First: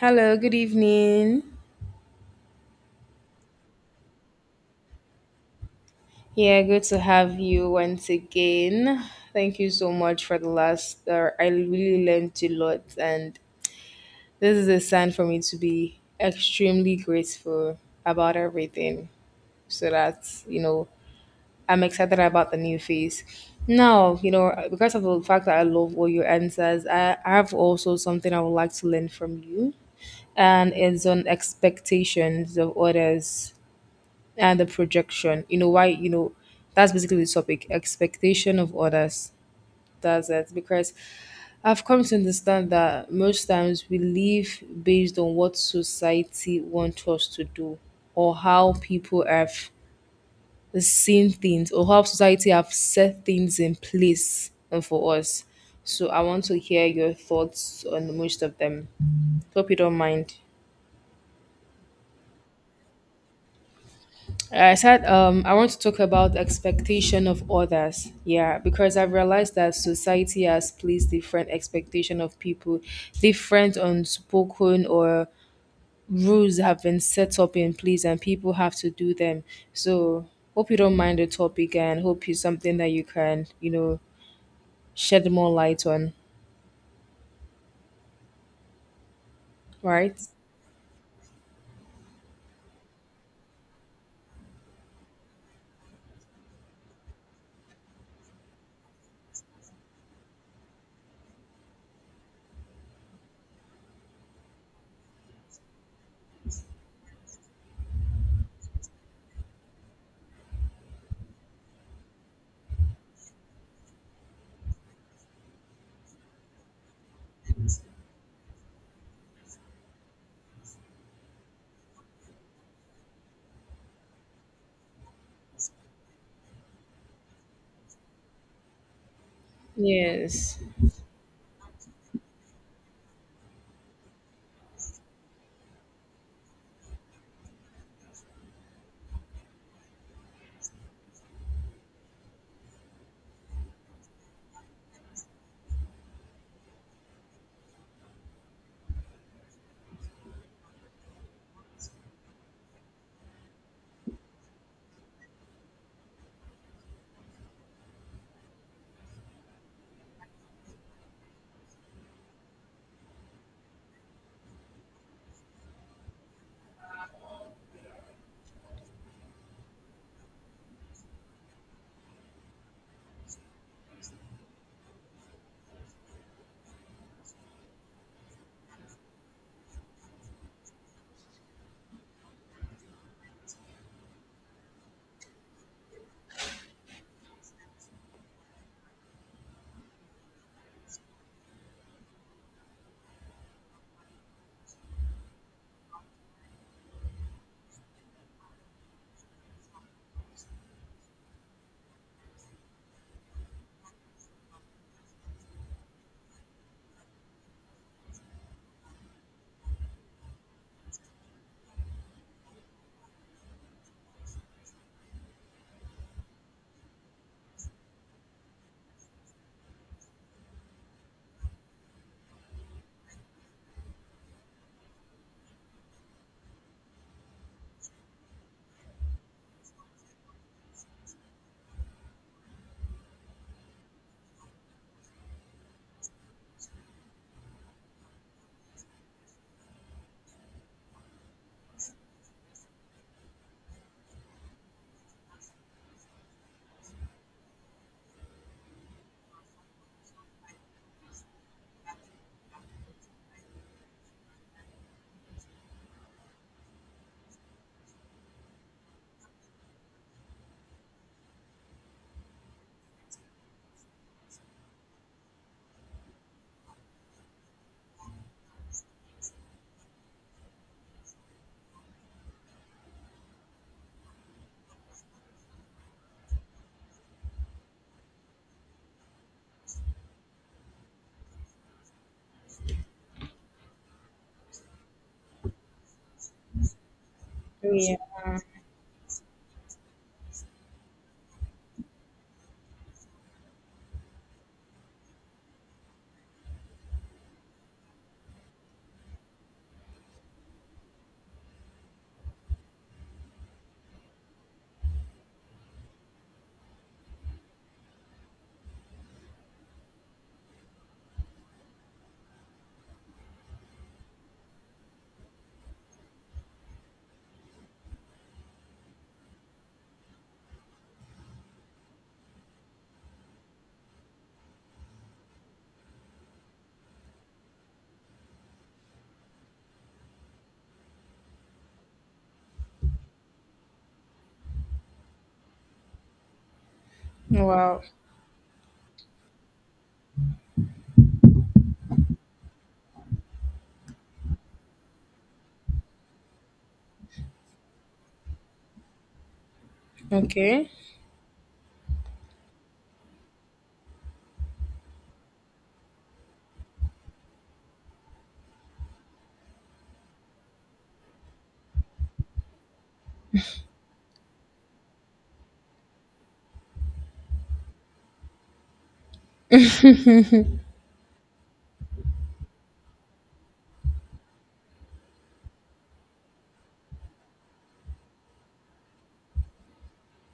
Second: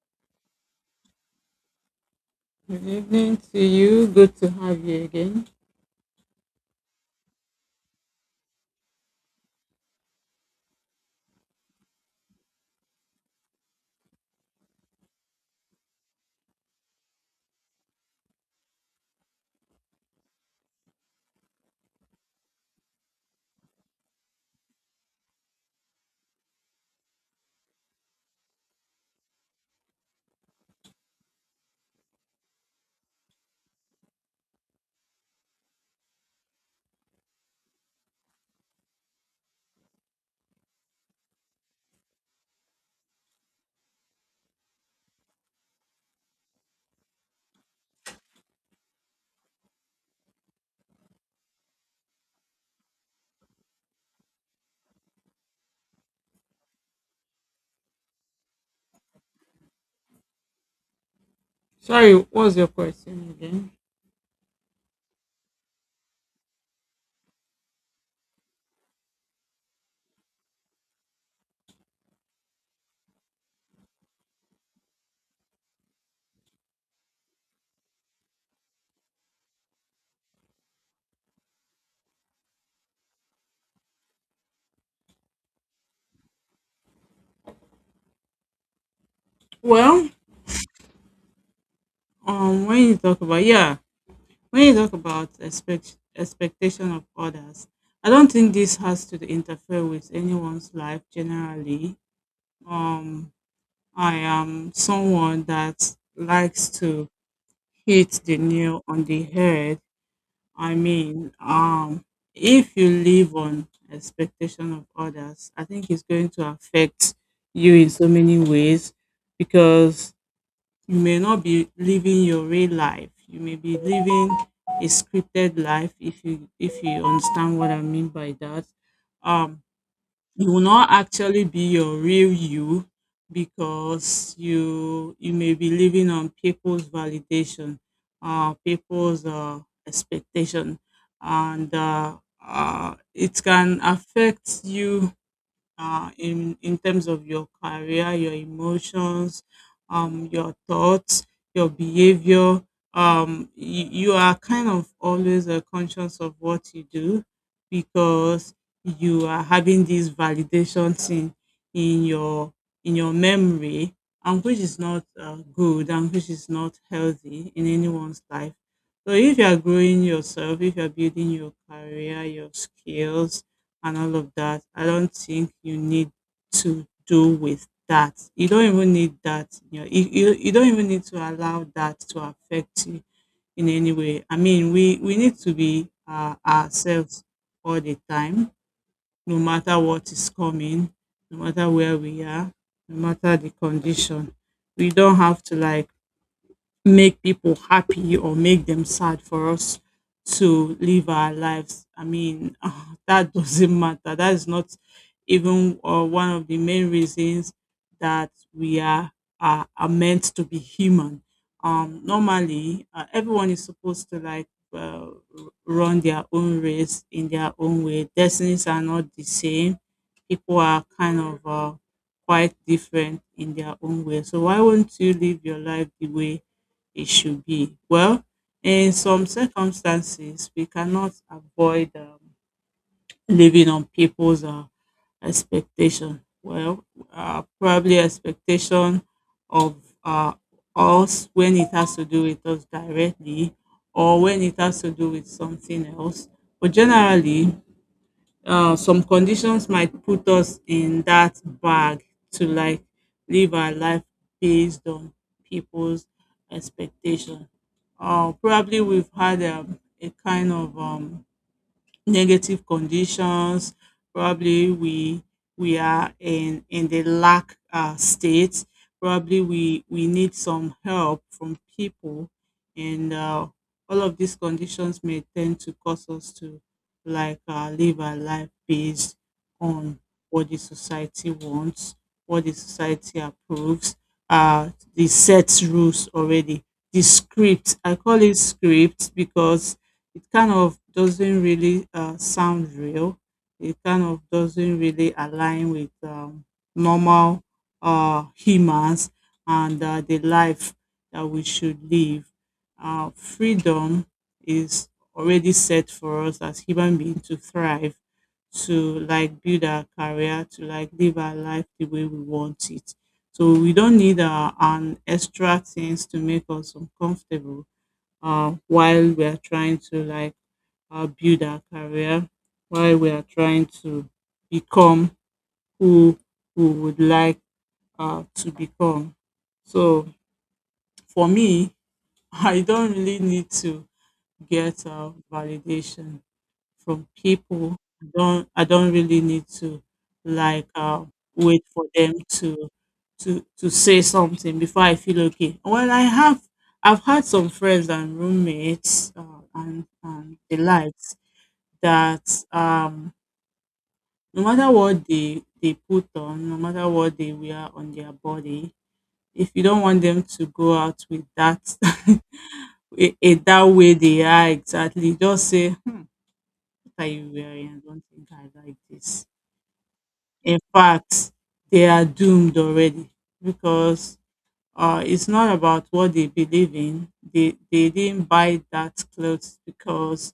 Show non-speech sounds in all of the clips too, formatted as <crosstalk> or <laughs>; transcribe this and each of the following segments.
Hello, good evening. Good evening to you. Good to have you again. Yeah, good to have you once again. Thank you so much for the last hour. I really learned a lot, and this is a sign for me to be extremely grateful about everything. So that, I'm excited about the new phase. Now, because of the fact that I love all your answers, I have also something I would like to learn from you, and it's on expectations of others. And the projection, why, that's basically the topic, expectation of others. That's it, because I've come to understand that most times we live based on what society wants us to do, or how people have seen things, or how society have set things in place for us. So I want to hear your thoughts on most of them. Hope you don't mind. Sorry, what's your question again? I said, I want to talk about expectation of others. Yeah, because I've realized that society has placed different expectation of people, different unspoken or rules have been set up in place, and people have to do them. So hope you don't mind the topic, and hope it's something that you can shed more light on. Well, Right? When you talk about yeah, when you talk about expectation of others, I don't think this has to interfere with anyone's life generally. Um, I am someone that likes to hit the nail on the head. I mean, um, if you live on expectation of others, I think it's going to affect you in so many ways because you may not be living your real life. You may be living a scripted life if you understand what I mean by that. Um, you Yes. will not actually be your real you because you may be living on people's validation, people's expectation, and it can affect you, in terms of your career, your emotions, your thoughts, your behavior. You, you are kind of always conscious of what you do because you are having this validation thing in your memory, and which is not good and which is not healthy in anyone's life. So if you are growing yourself, if you are building your career, your skills, and all of that, I don't think you need to do with that. You don't even need that. You know, you don't even need to allow that to affect you in any way. I mean, we need to be ourselves all the time, no matter what is coming, no matter where we are, no matter the condition. We don't have to like make people happy or make them sad for us to live our lives. I mean, <laughs> that doesn't matter. That is not even one of the main reasons that are meant to be human. Everyone is supposed to uh, run their own race in their own way. Destinies are not the same. People are kind of quite different in their own way. So why won't you live your life the way it should be? Well, in some circumstances, we cannot avoid living on people's expectation. Probably expectation of uh, us, when it has to do with us directly or when it has to do with something else. But generally, some conditions might put us in that bag to like live our life based on people's expectation. Probably we've had a kind of negative conditions. Probably we are in the lack state. Probably we need some help from people, and all of these conditions may tend to cause us to live our life based on what the society wants, what the society approves, uh, the set rules already, the script. I Yeah. call it script because it kind of doesn't really sound real. It kind of doesn't really align with normal humans and the life that we should live. Freedom is already set for us as human beings to thrive, to like build our career, to like live our life the way we want it. So we don't need an extra things to make us uncomfortable while we are trying to like build our career, while we are trying to become who we would like to become. So for me, <laughs> I don't really need to get validation from people. Wow. I don't really need to like wait for them to to say something before I feel okay. Well, I've had some friends and roommates and the Okay. likes that no matter what they put on, no matter what they wear on their body, if you don't want them to go out with that <laughs> that way they are exactly, just say, hmm, what are you wearing? I don't think I like this. In fact, they are doomed already because it's not about what they believe in. They didn't buy that clothes because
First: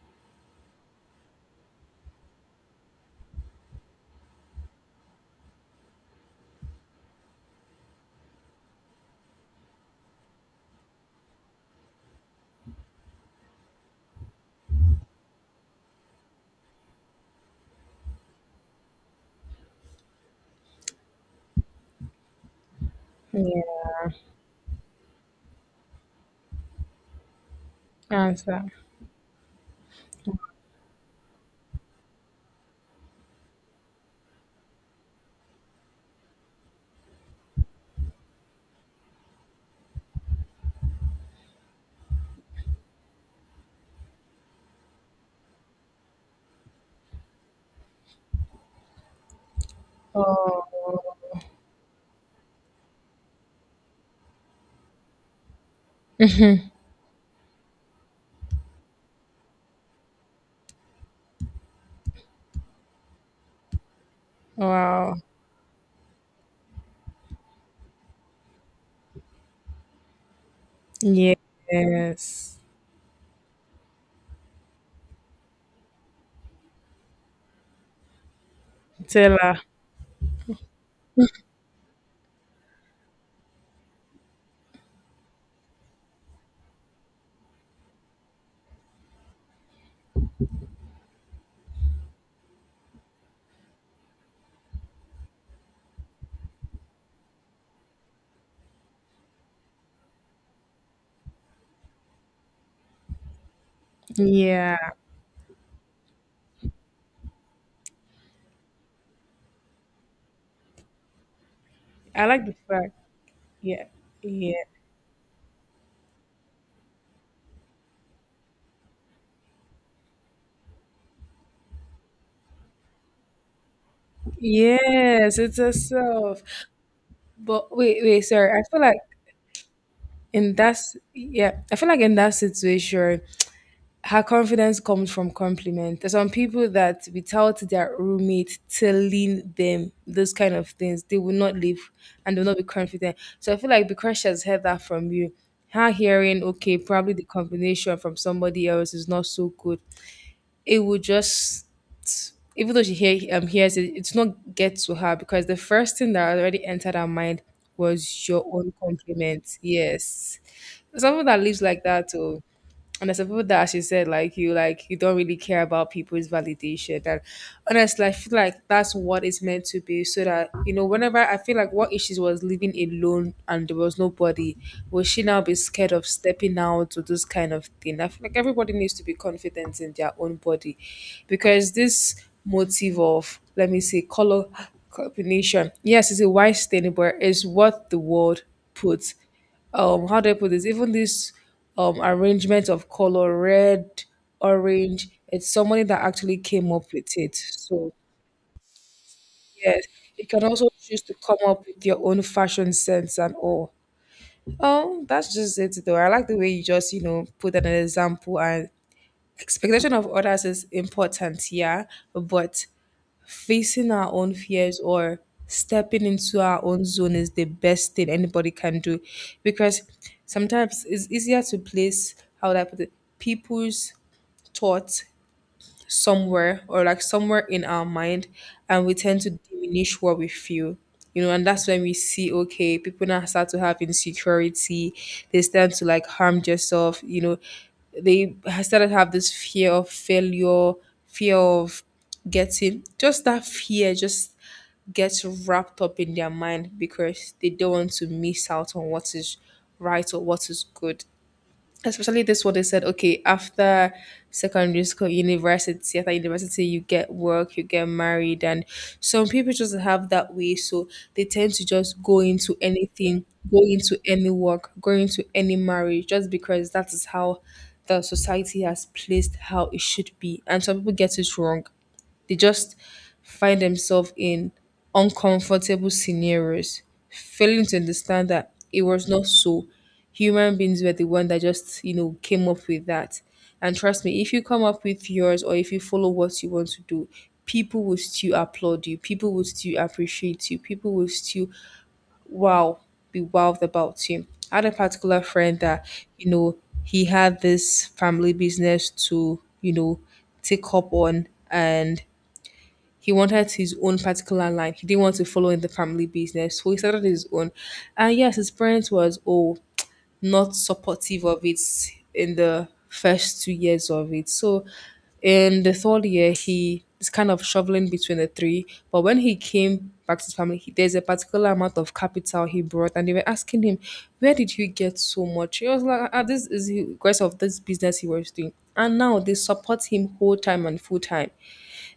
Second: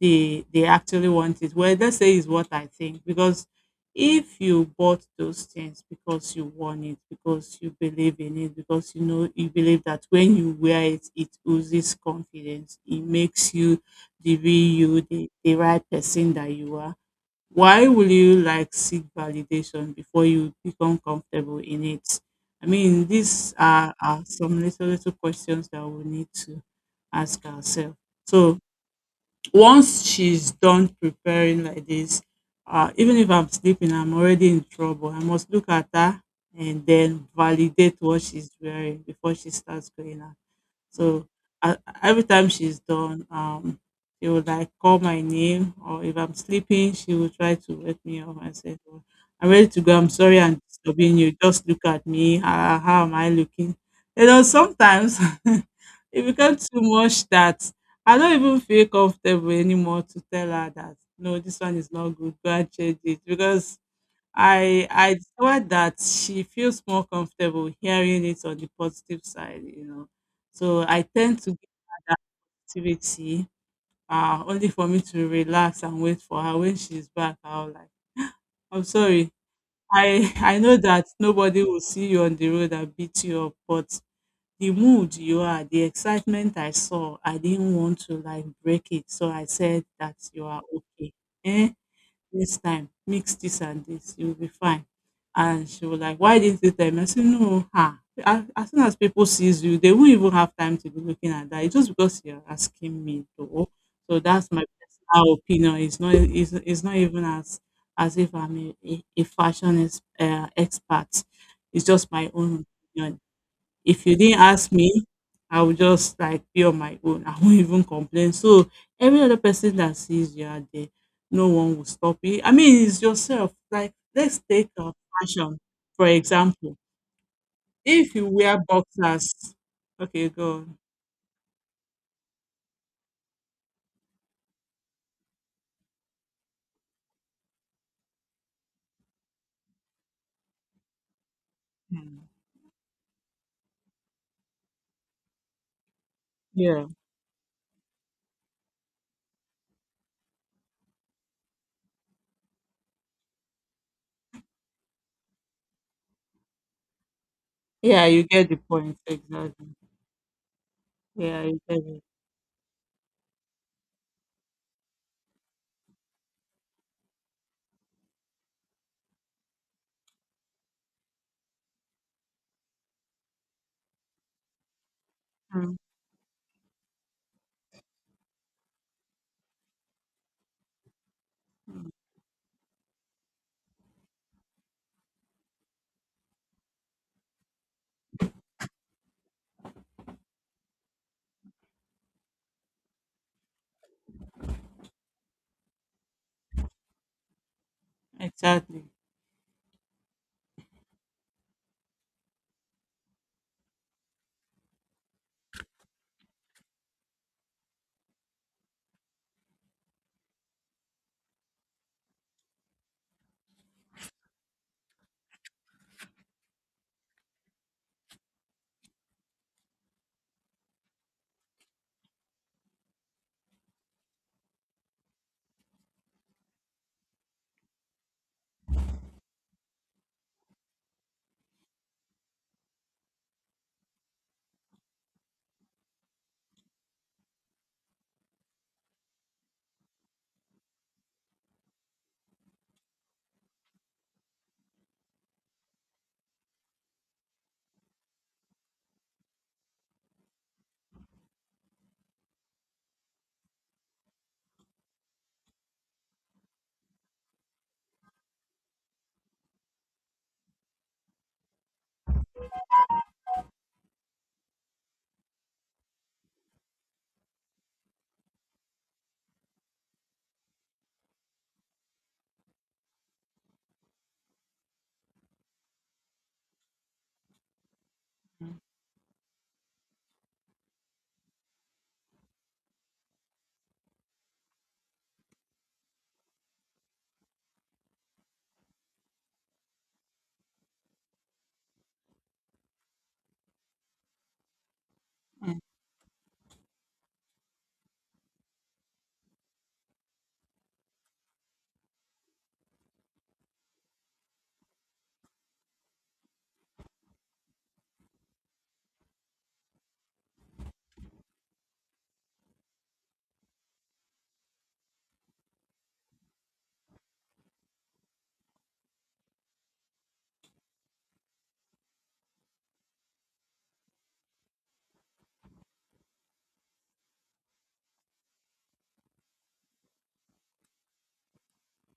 they actually want it. Well, let's say is what I think, because if you bought those things because you want it, because you believe in it, because you know you believe that when you wear it, it oozes confidence. It makes you the real you, the right person that you are. Why will you like seek validation before you become comfortable in it? I mean, these Yeah. Are some little little questions that we need to ask ourselves. So Answer. once she's done preparing like this, even if I'm sleeping, I'm already in trouble. I must look at her and then validate what she's wearing before she starts going out. So I, every time she's done, she would like call my name, or if I'm sleeping, she would try to wake me up and say, "Oh, I'm ready to go. I'm sorry I'm Oh. disturbing you. Just look at me. How am I looking?" You know, sometimes <laughs> it becomes too much that I don't even feel comfortable anymore to tell her that no, this one is not good. Go and change it, because I Wow. thought that she feels more comfortable hearing it on the positive side, you know. So I tend to Yes. give activity only for me to relax and wait for her when she's back. I'll like, I'm sorry. Tela. I <laughs> I know that nobody will see you on the road and beat you up, but the mood you are, the excitement I saw, I didn't want to like break it. So I said that you are okay. Eh? Next time, mix this and this, you'll be fine." And she was like, "Why didn't you tell me?" I said, "No, ha. As soon as people sees you, they won't even have time to be looking at that. It's just because you're asking me, though. So that's my Yeah. personal opinion. It's not even as if I'm a fashion is, expert. It's just I my like the own fact. opinion. Yeah. If you didn't Yeah. ask me, I would just like be on my own. <laughs> I won't even complain. So every other person that sees you out there, no one will stop it. I mean, it's yourself. Like let's take Yes, fashion it's a for self. example. But wait, If wait, you sorry. wear I feel like boxers, okay, in go that on. s- Yeah, I feel like in that situation, her confidence comes from compliment. There's some people that without their roommate telling them those kind of things, they will not live Hmm. and will not be confident. So I feel like because she has heard that from you, her hearing, okay, Yeah, probably the combination from somebody else is not so good. It would just, even though hears it, it's not get to her, because the first thing that already entered her mind yeah, you was your get the own point compliment. exactly. Yes, someone that Yeah, you lives get like it. that, oh, and there's some people that, as you said, like you don't really care about people's validation. And honestly, I feel like that's what it's meant to be, so that whenever, I feel like, what if she was living alone and there was nobody? Will she now be Mm. scared of stepping out to this kind of thing? I feel like everybody needs to be confident in their own body, because this motive of, let me say, color combination, yes, it's a wise thing, but it's what the world puts. How do I put this? Even this arrangement of color, red, orange, it's somebody that actually came up with it. So Exactly. yes, you can also choose to come up with your own fashion sense and all. Oh, that's just it though. I like the way you just, put an example, and expectation of others is important, yeah. But facing our own fears or stepping into our own zone is the best thing anybody can do, because sometimes it's easier to place, how would I put it, people's thoughts somewhere, or like somewhere in our mind, and we tend to diminish what we feel, and that's when we see, okay, people now start to have insecurity. They start to like harm themselves, they started to have this fear of failure, fear of getting. Just that fear just gets wrapped up in their mind because they don't want to miss out on what is right or what is good. Especially this one, they said, okay, after secondary school, university. After university, you get work, you get married, and some people just have that way. So they tend to just go into anything, go into any work, go into any marriage, just because that is how the society has placed how it should be. And some people get it wrong. They just find themselves in uncomfortable scenarios, failing to understand that Mm, it was not so. Human beings were the one that just, came up with that. And trust me, if you come up with yours, or if you follow what you want to do, people will still applaud you, people will still appreciate you, people will still, wow, be wowed about you. I had a particular mm. friend that, you know, he had this family business to, take up on, and he wanted his own particular line. He didn't want to follow in the family business. So he started his own. And yes, his parents was, oh, not supportive of it in the first 2 years of it. So in the third year, he is kind of shoveling between the three. But when he came back to his family, there's a particular amount of capital he brought, and they were asking him, "Where did you get so much?" He was like, ah, this is the grace of this business he was doing. And now they support him whole time and full time.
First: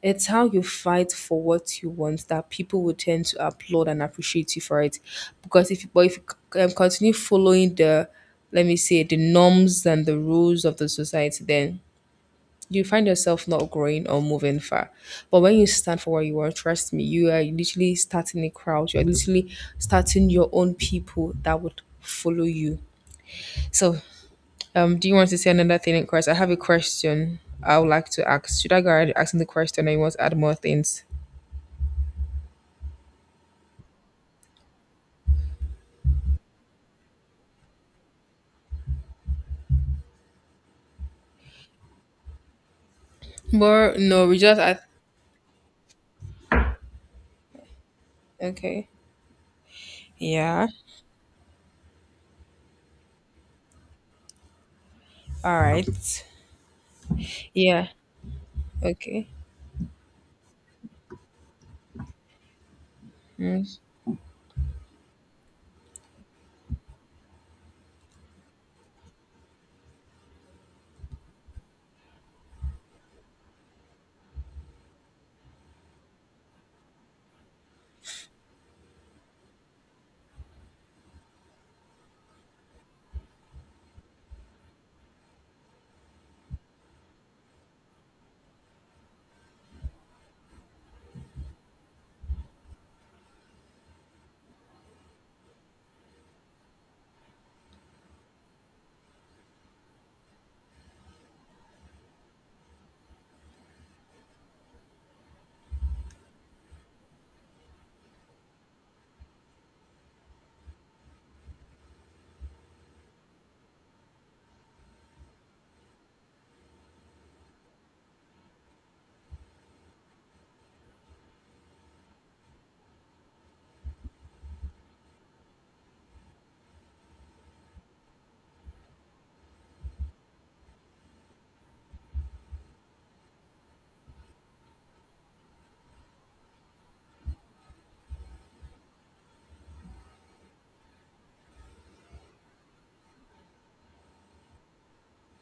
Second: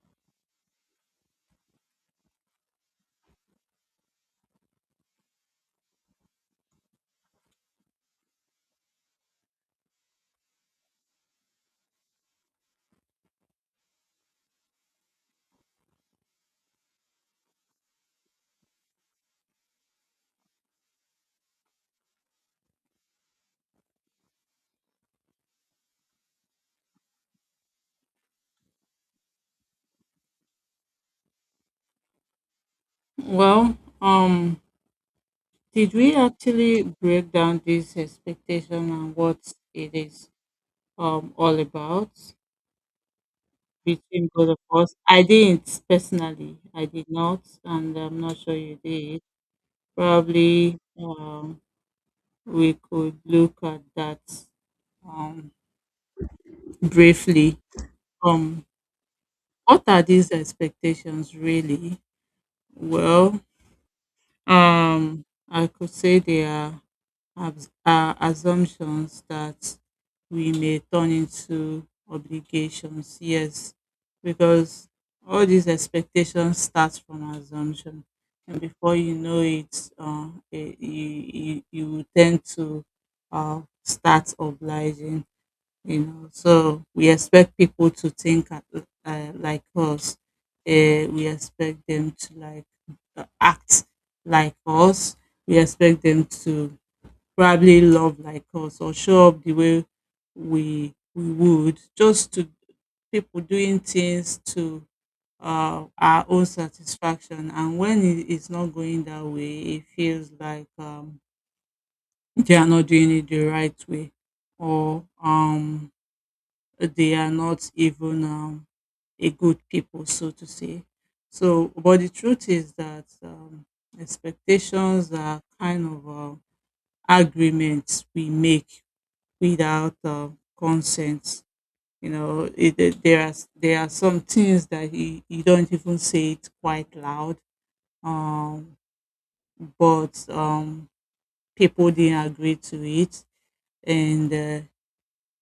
It's how you fight for what you want that people will tend to applaud and appreciate you for it. Because if, but if you continue following the, let me say, the norms and the rules of the society, then you find yourself not growing or moving far. But when you stand for what you want, trust me, you are literally starting a crowd. You're literally starting your own people that would follow you. So, do you want to say another thing, Chris? I have a question I would like to ask. Should I go ahead asking the question? I want to add more things. Well, um, did we actually break down this expectation and what it is all about But no, between we both just of at us? I didn't personally. I did not, and I'm not sure you okay. did. Yeah. Probably we could look at that um, All right. briefly. Yeah. Um, Okay. what are these expectations really? Well, Mm, I could say they are, are assumptions that we may turn into obligations. Yes, because all these expectations start from assumption, and before you know it, you you will tend to start obliging. You know, so we expect people to like us, we expect them to act like us, we expect them to probably love like us or show up the way we would, just to people doing things to our own satisfaction, and when it is not going that way it feels like they are not doing it the right way, or they are not even a good people, so to say. So, but the truth is that expectations are kind of agreements we make without consent. You know, there are some things that you don't even say it quite loud, um, but people didn't agree to it, and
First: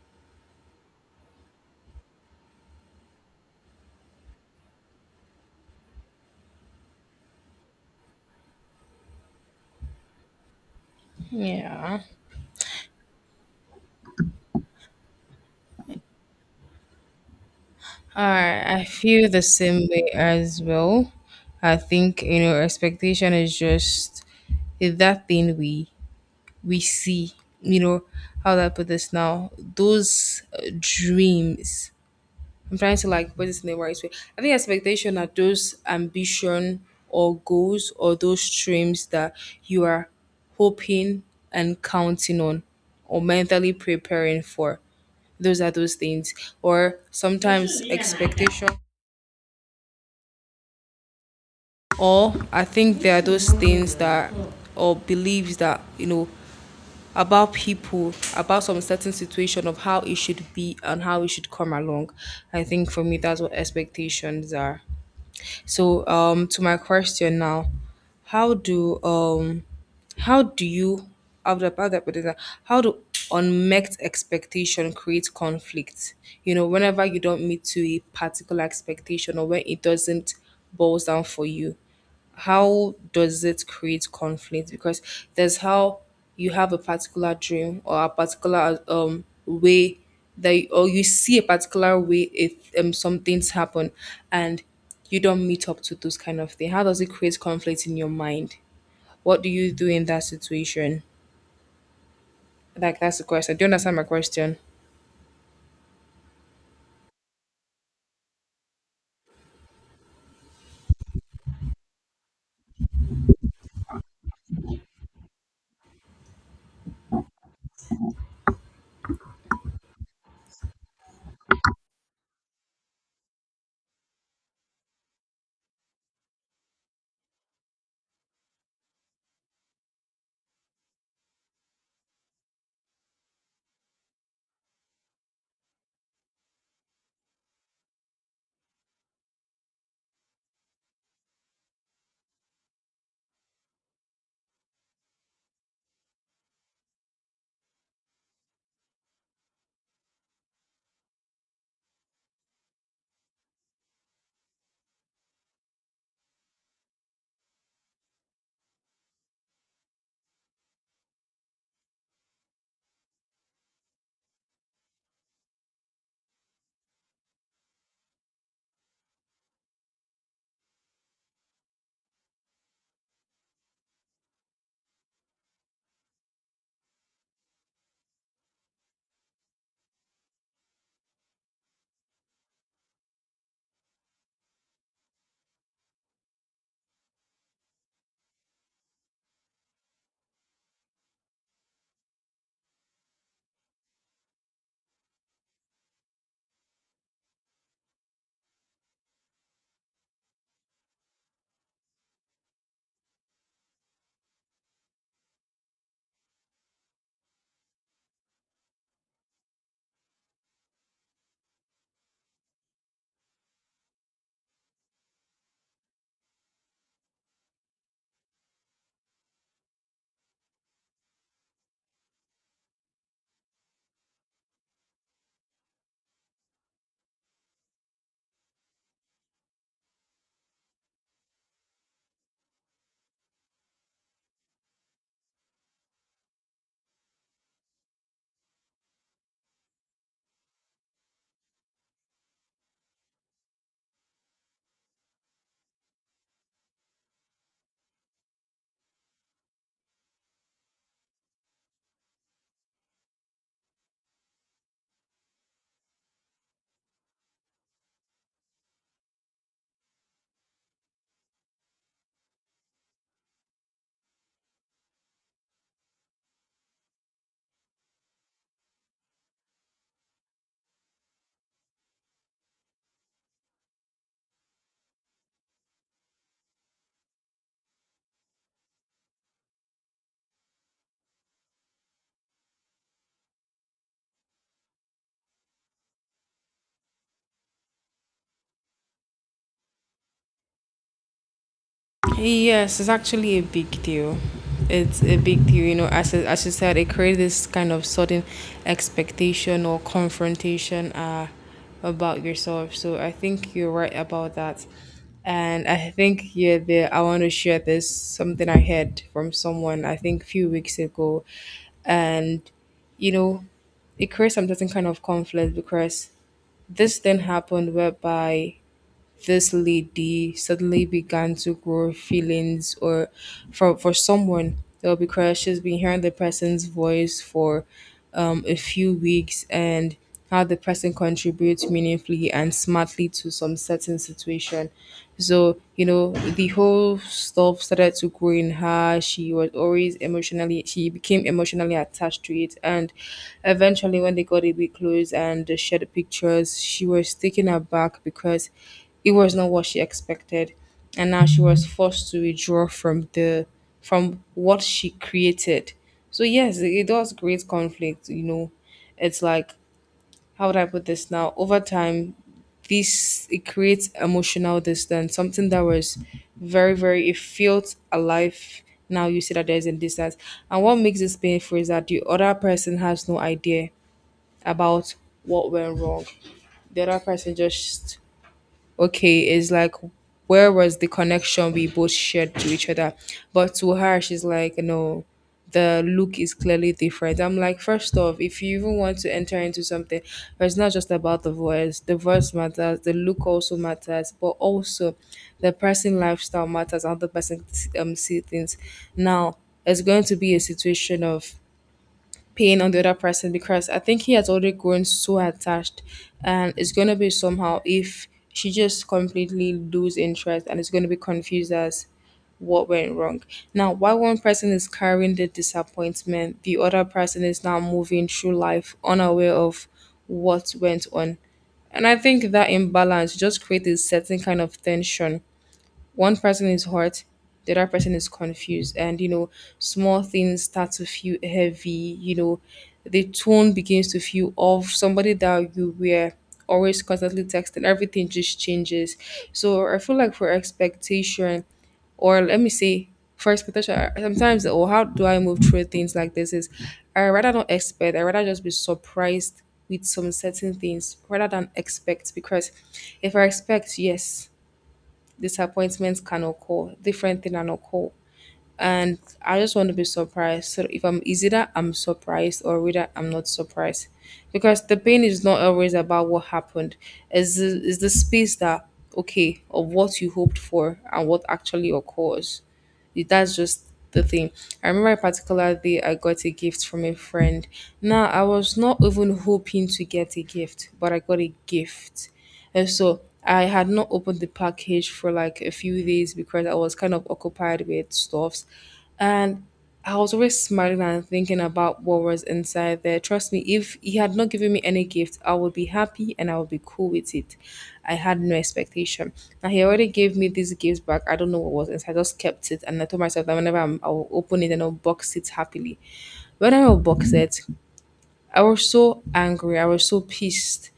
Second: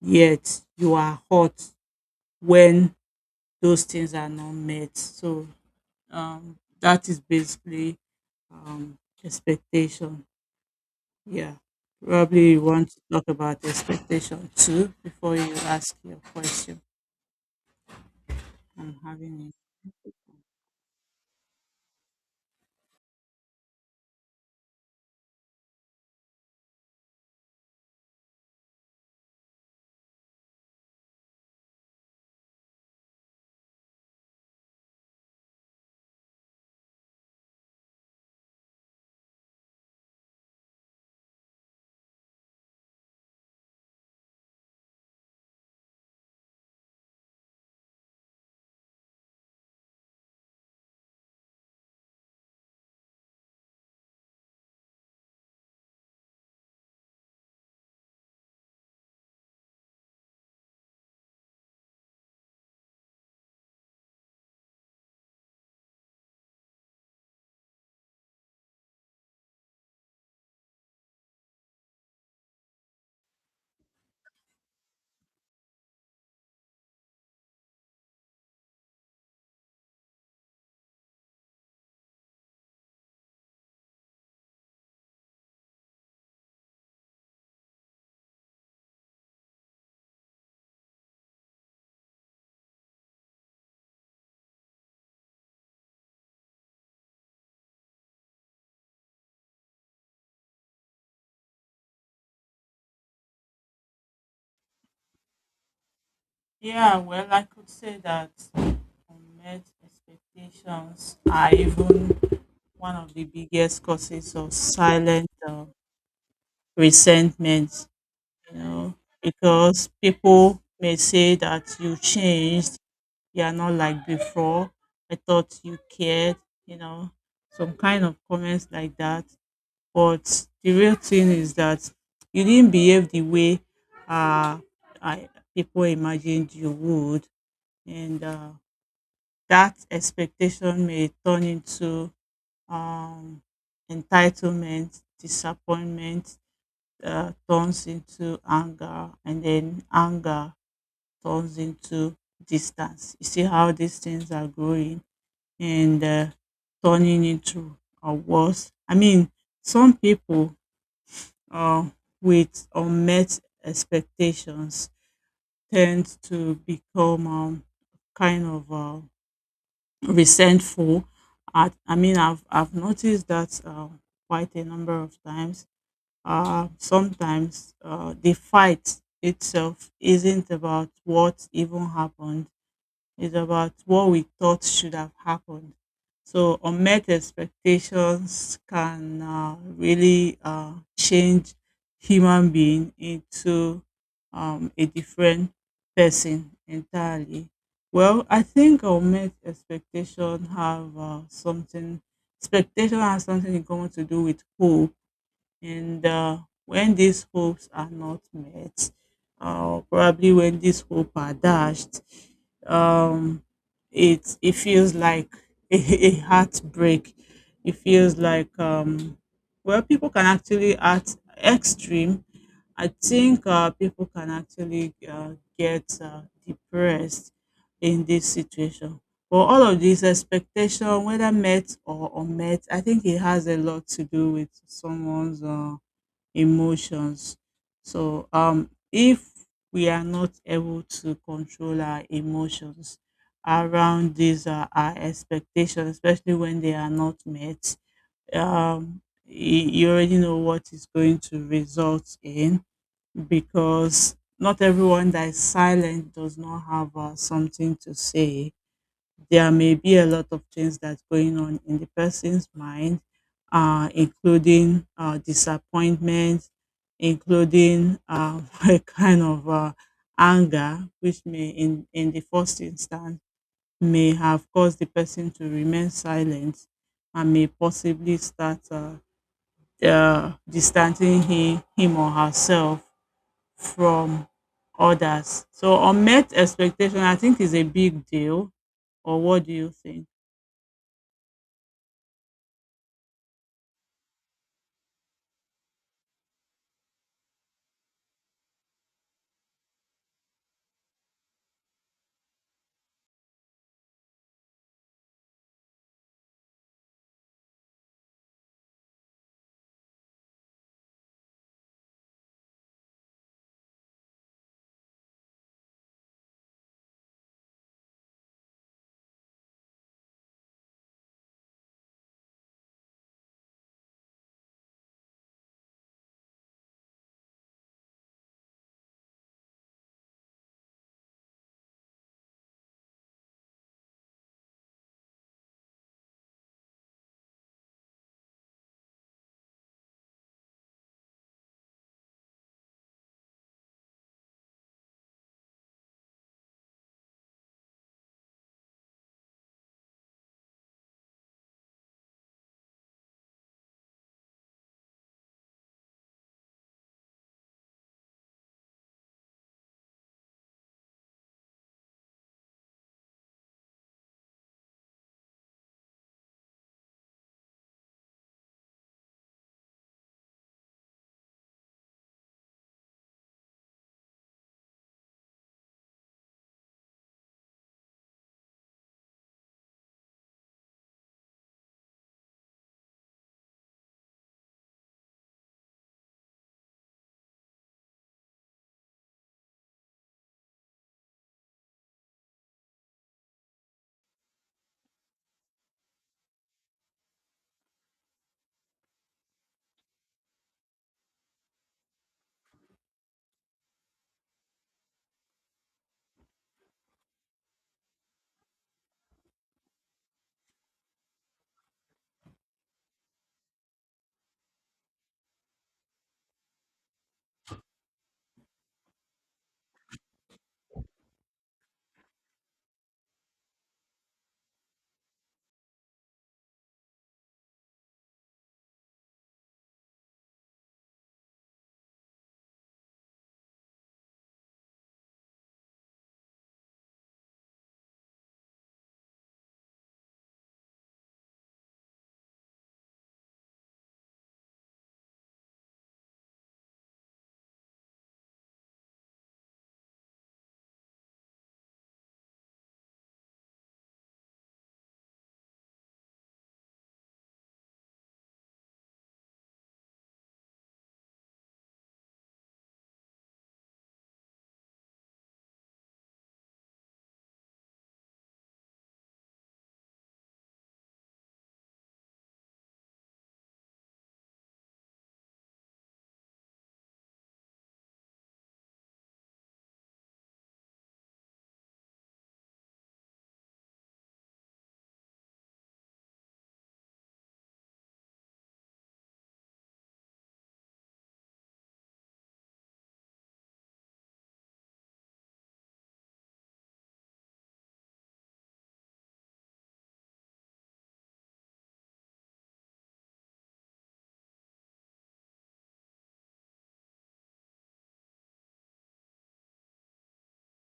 yet you are hurt when those things are not met. So that is basically um, expectation. Yeah, yeah. probably you want to talk about expectation too before you ask your question. All right. I I'm feel having the it. same way as well. I think expectation is just, is that thing we see. You know how do I put this now? Those dreams. I'm trying to like put it in the right way. I think expectation are those ambition, or goals, or those dreams that you are hoping and counting on, or mentally preparing for. Those are those things. Or sometimes expectation, or I think there are those things that, or beliefs that, about people, about some certain situation of how it should be and how it should come along. I think for me that's what expectations are. So, to my question now, how do um how do you, how do how do I put this? How do unmet expectation create conflict? Whenever you don't meet to a particular expectation, or when it doesn't boils down for you, how does it create conflict? Because there's how you have a particular dream, or a particular way or you see a particular way, if some things happen, and you don't meet up to those kind of thing. How does it create conflict in your mind? What do you do in that situation? Like that's the question. Do you understand my question? Yeah, well, I could say that unmet expectations are even one of the biggest causes of silent resentment. You know, because people may say that you changed, you are not like before. I thought you cared, you know, some kind of comments like that. But the real thing is that you didn't behave the way uh, I, people imagined you would. And That expectation may turn into um, entitlement, disappointment, turns into anger, and then anger turns into distance. You see how these things are growing and turning into worse. I mean, some people uh, with unmet expectations tend to become kind of resentful. I've noticed that quite a number of times. Sometimes the fight itself isn't about what even happened, it's about what we thought should have happened. So unmet expectations can really change human being into a different person entirely. Well, I think unmet expectation have something. Expectation has something in common to do with hope and when these hopes are not met, probably when these hopes are dashed, um, it feels like <laughs> a, a heartbreak. It feels like well, people can actually at extreme. I think people can actually get depressed in this situation, but all of this expectation, whether met or unmet, I think it has a lot to do with someone's emotions. So, if we are not able to control our emotions around these our expectations, especially when they are not met, um, you already know what is going to result in, because not everyone that is silent does not have something to say. There may be a lot of things that's going on in the person's mind, including disappointment, including <laughs> a kind of anger, which may, in the first instance, may have caused the person to remain silent and may possibly start distancing him or herself from others. So, unmet expectation, I think, is a big deal. Or what do you think? Yes, it's actually a big deal. It's a big deal, you know. As you said, it creates this kind of sudden expectation or confrontation about yourself. So I think you're right about that, and I think, yeah, there. I want to share this something I heard from someone I think a few weeks ago, and, you know, it creates some certain kind of conflict, because this then happened, whereby this lady suddenly began to grow feelings, or for someone that will be crushed. She's been hearing the person's voice for a few weeks, and how the person contributes meaningfully and smartly to some certain situation. So, the whole stuff started to grow in her. She was always emotionally, she became emotionally attached to it. And eventually, when they got a bit close and they shared pictures, she was taken aback because it was not what she expected, and now she was forced to withdraw from the, from what she created. So yes, it does create conflict. It's like, how would I put this now? Over time, this it creates emotional distance. Something that was very, very, it felt alive. Now you see that there's a distance, and what makes this painful is that the other person has no idea about what went wrong. The other person, just okay, it's like, where was the connection we both shared to each other? But to her, she's like, no, the look is clearly different. I'm like, first off, if you even want to enter into something, it's not just about the voice. The voice matters, the look also matters, but also the person lifestyle matters, how the person, see things. Now it's going to be a situation of pain on the other person, because I think he has already grown so attached, and it's gonna be somehow if she just completely lose interest, and it's gonna be confused as what went wrong. Now while one person is carrying the disappointment, the other person is now moving through life unaware of what went on. And I think that imbalance just creates a certain kind of tension. One person is hurt, the other person is confused, and small things start to feel heavy, the tone begins to feel off. Somebody that you were always constantly texting, everything just changes. So I feel like for expectation, or let me say, for expectation, sometimes, or how do I move through things like this is I rather not expect, I rather just be surprised with some certain things rather than expect. Because if I expect, yes, disappointments can occur, different things can occur. And I just want to be surprised. So if I'm, is either I'm surprised or whether I'm not surprised. Because the pain is not always about what happened. It's the space that, okay, of what you hoped for and what actually occurs. That's just the thing. I remember a particular day I got a gift from a friend. Now, I was not even hoping to get a gift, but I got a gift. And so I had not opened the package for like a few days because I was kind of occupied with stuffs. And I was always smiling and thinking about what was inside there. Trust me, if he had not given me any gift, I would be happy and I would be cool with it. I had no expectation. Now he already gave me these gifts back. I don't know what was inside. I just kept it, and I told myself that whenever I'm, I'll open it and I'll box it happily. When I unboxed it, I was so angry. I was so pissed.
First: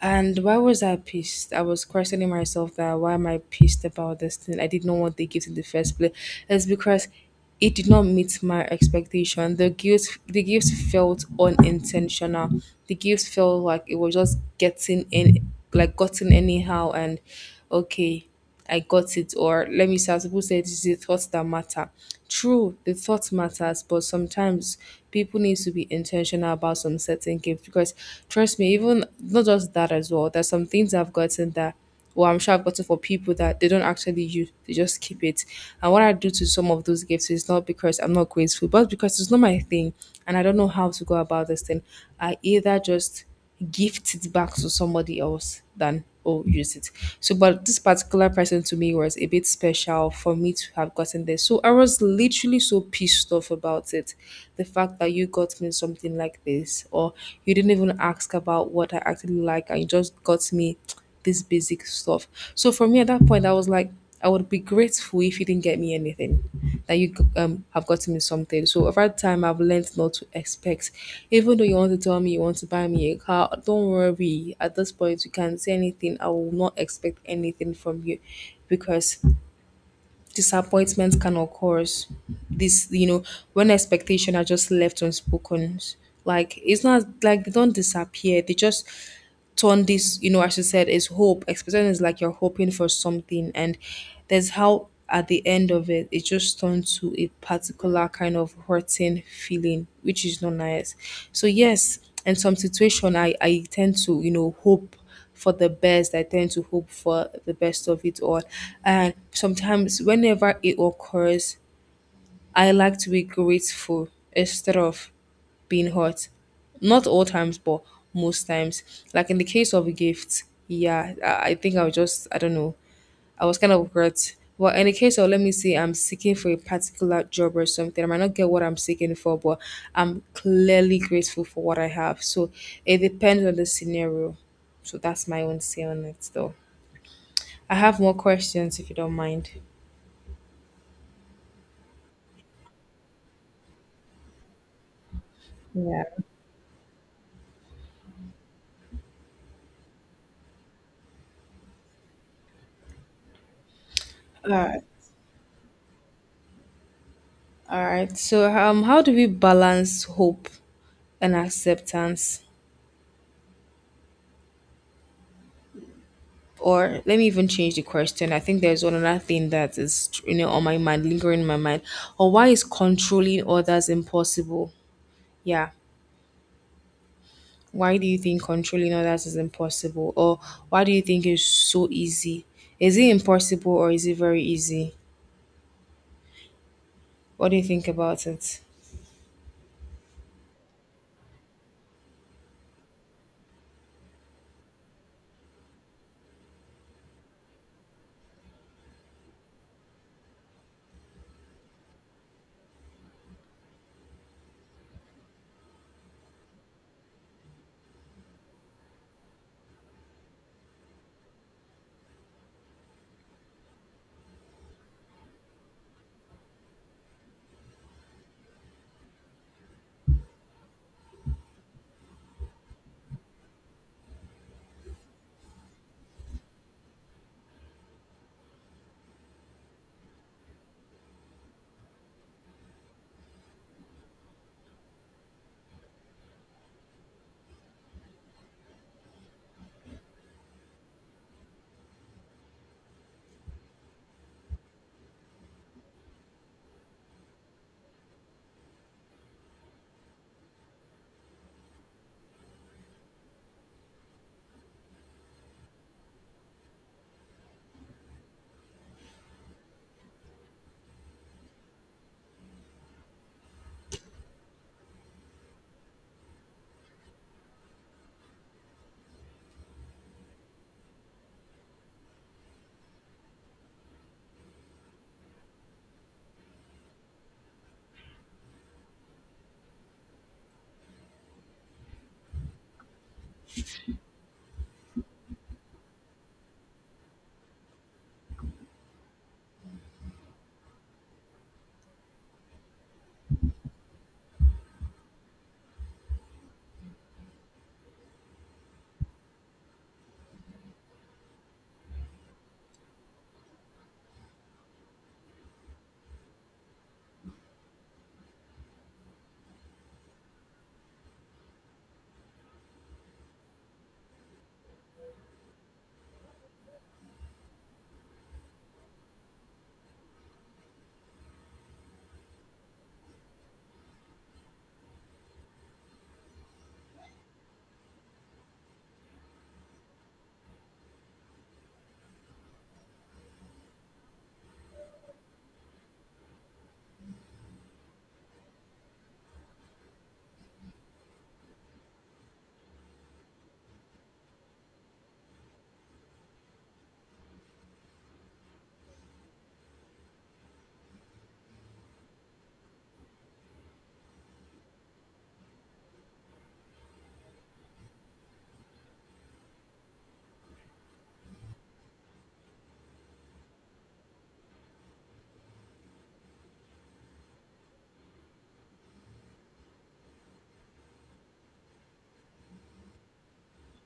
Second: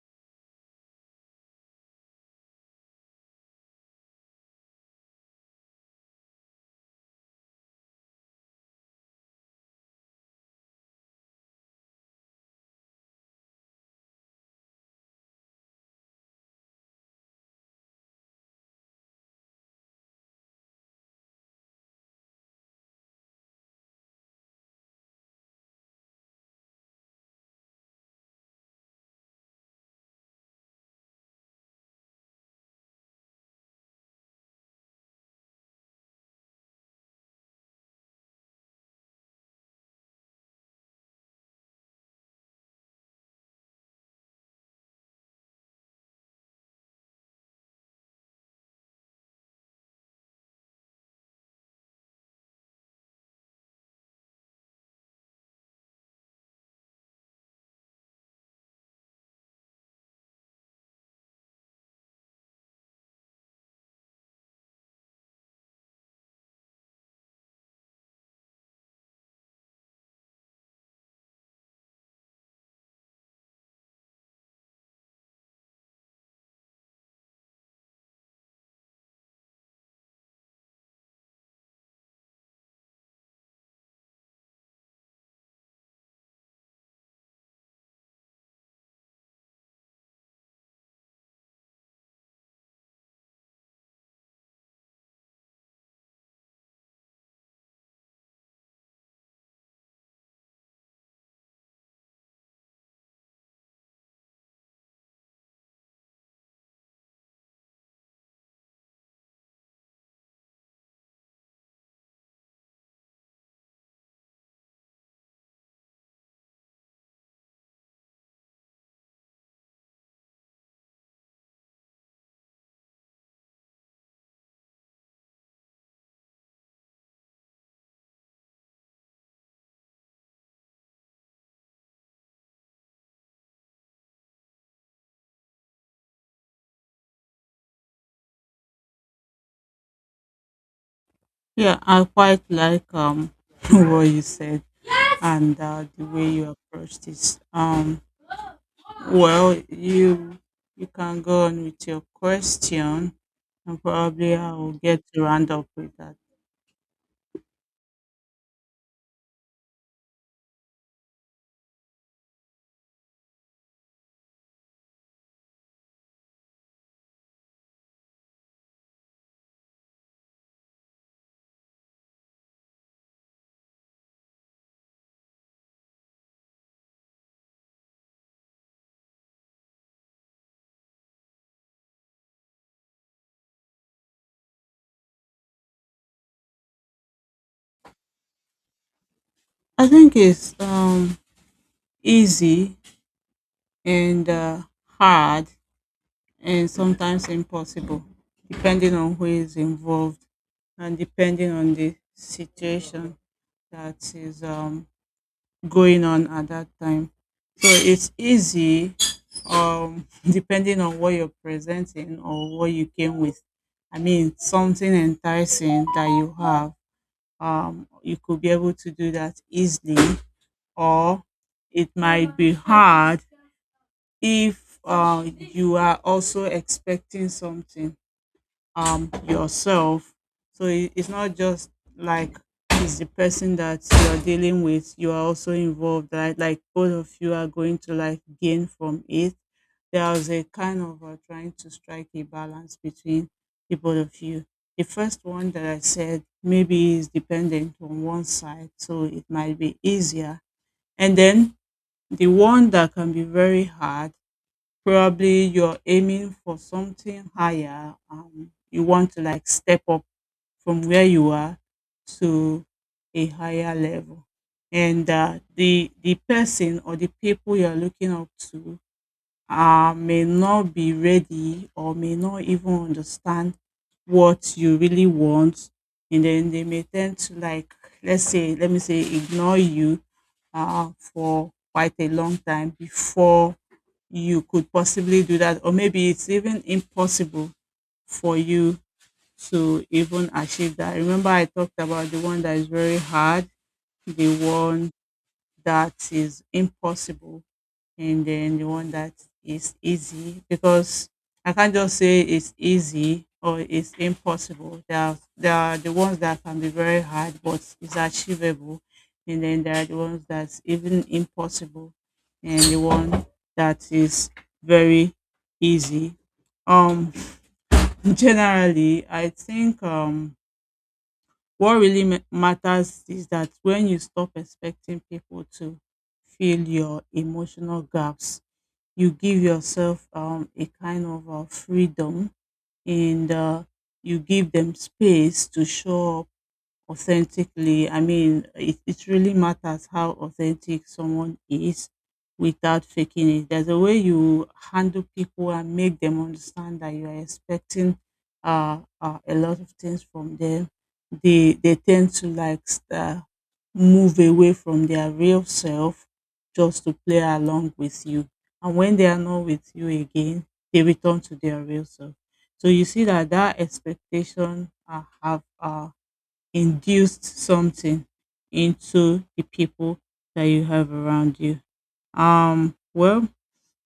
And why was I pissed? I was questioning myself that why am I pissed about this thing? I didn't know what they gave in the first place. It's because it did not meet my expectation. The guilt felt unintentional. The guilt felt like it was just getting in, like gotten anyhow, and okay, I got it. Or let me say, as people say, it's the thoughts that matter. True, the thought matters, but sometimes people need to be intentional about some certain gifts because, trust me, even not just that as well, there's some things I've gotten that, well, I'm sure I've gotten for people that they don't actually use, they just keep it. And what I do to some of those gifts is not because I'm not grateful, but because it's not my thing and I don't know how to go about this thing. I either just gift it back to somebody else than oh use it. So but this particular person to me was a bit special for me to have gotten this, so I was literally so pissed off about it. The fact that you got me something like this, or you didn't even ask about what I actually like and you just got me <tsk> this basic stuff. So for me at that point I was like, I would be grateful if you didn't get me anything, that you have gotten me something. So over time, I've learned not to expect. Even though you want to tell me you want to buy me a car, don't worry. At this point, you can't say anything. I will not expect anything from you because disappointment can occur. This, you know, when expectation are just left unspoken, like, it's not like they don't disappear. They just turn this, you know, as you said, is hope. Expectation is like you're hoping for something, and there's how at the end of it, it just turns to a particular kind of hurting feeling, which is not nice. So yes, in some situation, I tend to, you know, hope for the best. I tend to hope for the best of it all. And sometimes, whenever it occurs, I like to be grateful instead of being hurt. Not all times, but most times. Like in the case of a gift, yeah, I think I'll just, I don't know, I was kind of hurt. But in the case of, let me say, I'm seeking for a particular job or something, I might not get what I'm seeking for, but I'm clearly grateful for what I have. So it depends on the scenario. So that's my own say on it, though. I have more questions if you don't mind. Yeah, I quite like <laughs> what you said and Yeah. the way you approached this. Well, you can go on with your question, and probably I All will right. get to round up with that. All right. So, how do we balance hope and acceptance? Or let me even change the question. I think there's one other thing that is, you know, on my mind, lingering in my mind. Or why is controlling others impossible? Yeah. Why do you think controlling others is impossible? Or why do you think it's so easy? Is it impossible or is it very easy? What do you think about it? I think it's easy and hard and sometimes impossible, depending on who is involved and depending on the situation that is going on at that time. So it's easy, <laughs> depending on what you're presenting or what you came with. I mean, something enticing that you have, you could be able to do that easily, or it might be hard if you are also expecting something yourself. So it's not just like it's the person that you're dealing with. You are also involved, right? Like both of you are going to like gain from it. There was a kind of trying to strike a balance between the both of you. The first one that I said maybe is dependent on one side, so it might be easier, and then the one that can be very hard. Probably you're aiming for something higher. You want to like step up from where you are to a higher level, and the person or the people you're looking up to may not be ready or may not even understand what you really want, and then they may tend to like, let me say, ignore you for quite a long time before you could possibly do that, or maybe it's even impossible for you to even achieve that. Remember I talked about the one that is very hard, the one that is impossible, and then the one that is easy? Because I can't just say it's easy or it's impossible. There are the ones that can be very hard but is achievable, and then there are the ones that's even impossible, and the one that is very easy. Um, <laughs> generally, I think what really matters is that when you stop expecting people to fill your emotional gaps, you give yourself a kind of freedom, and you give them space to show up authentically. I mean, it really matters how authentic someone is without faking it. There's a way you handle people and make them understand that you are expecting a lot of things from them. They tend to like move away from their real self just to play along with you. And when they are not with you again, they return to their real self. So you see that that expectation have induced something into the people that you have around you. Well,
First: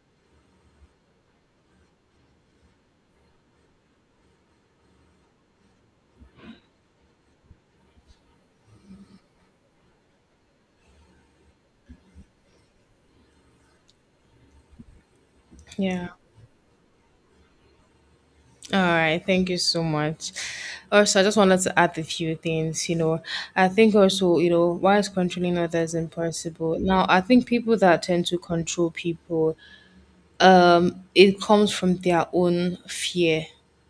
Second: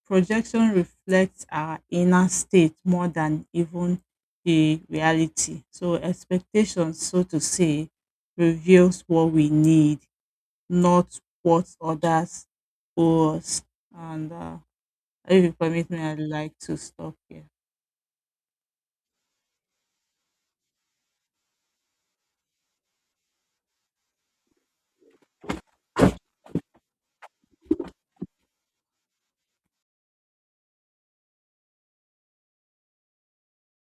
projection reflects our inner state more than even the reality. So, expectations, so to say, reveals what we need, not what others owe us. And if you permit me, Yeah. I'd like to stop here. All right. Thank you so much. Also, I just wanted to add a few things. You know, I think also, you know, why is controlling others impossible? Now, I think people that tend to control people, it comes from their own fear.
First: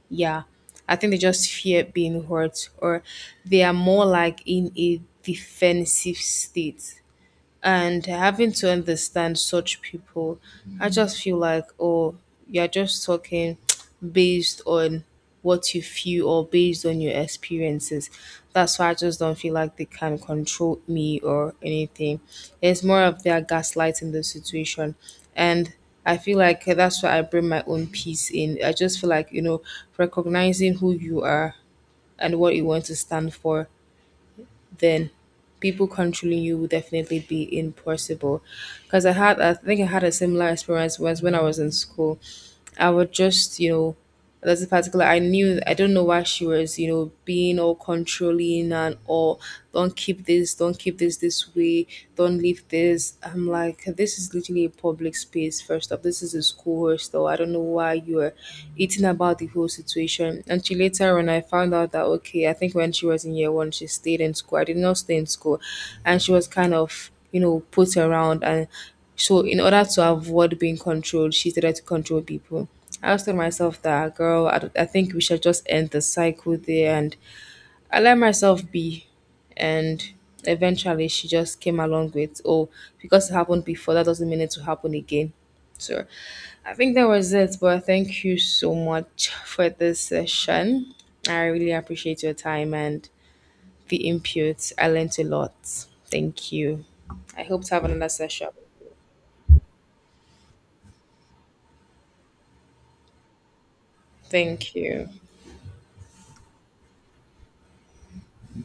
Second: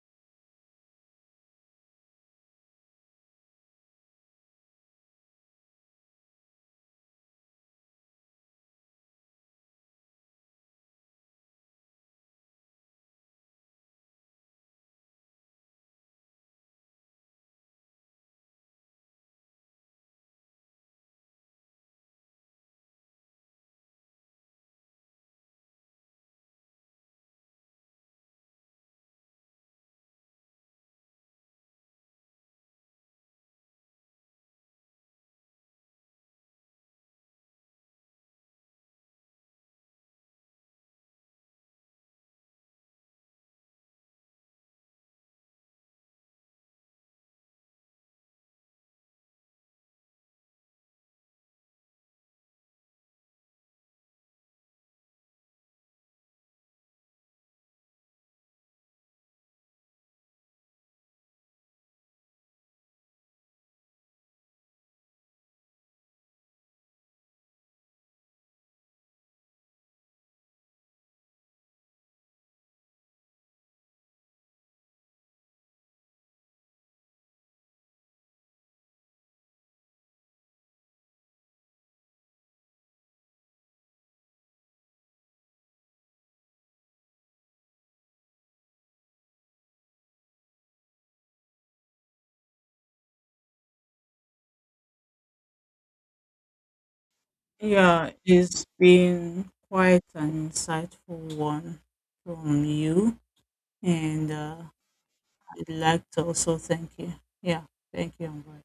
Yeah. I think they just fear being hurt, or they are more like in a defensive state, and having to understand such people, I just feel like, oh, you're just talking <tsk> based on what you feel or based on your experiences. That's why I just don't feel like they can control me or anything. It's more of their gaslighting the situation. And I feel like that's why I bring my own peace in. I just feel like, you know, recognizing who you are and what you want to stand for, then people controlling you will definitely be impossible. Because I had, I think I had a similar experience once when I was in school. I would just, you know, there's a particular, I knew, I don't know why she was, you know, being all controlling and all, don't keep this this way, don't leave this. I'm like, this is literally a public space, first off. This is a school hostel. I don't know why you're eating about the whole situation. And she later on, I found out that, okay, I think when she was in year one, she stayed in school. I did not stay in school. And she was kind of, you know, put around. And so, in order to avoid being controlled, she started to control people. I was telling myself that, girl, I think we should just end the cycle there and I let myself be. And eventually she just came along with, oh, because it happened before, that doesn't mean it to happen again. So I think that was it. But thank you so much for this session. I really appreciate your time and the input. I learned a lot. Thank you. I hope to have another Yeah, session. it's been quite an insightful one from you. And Thank you. I'd like to also thank you. Yeah, thank you, Ambrosia.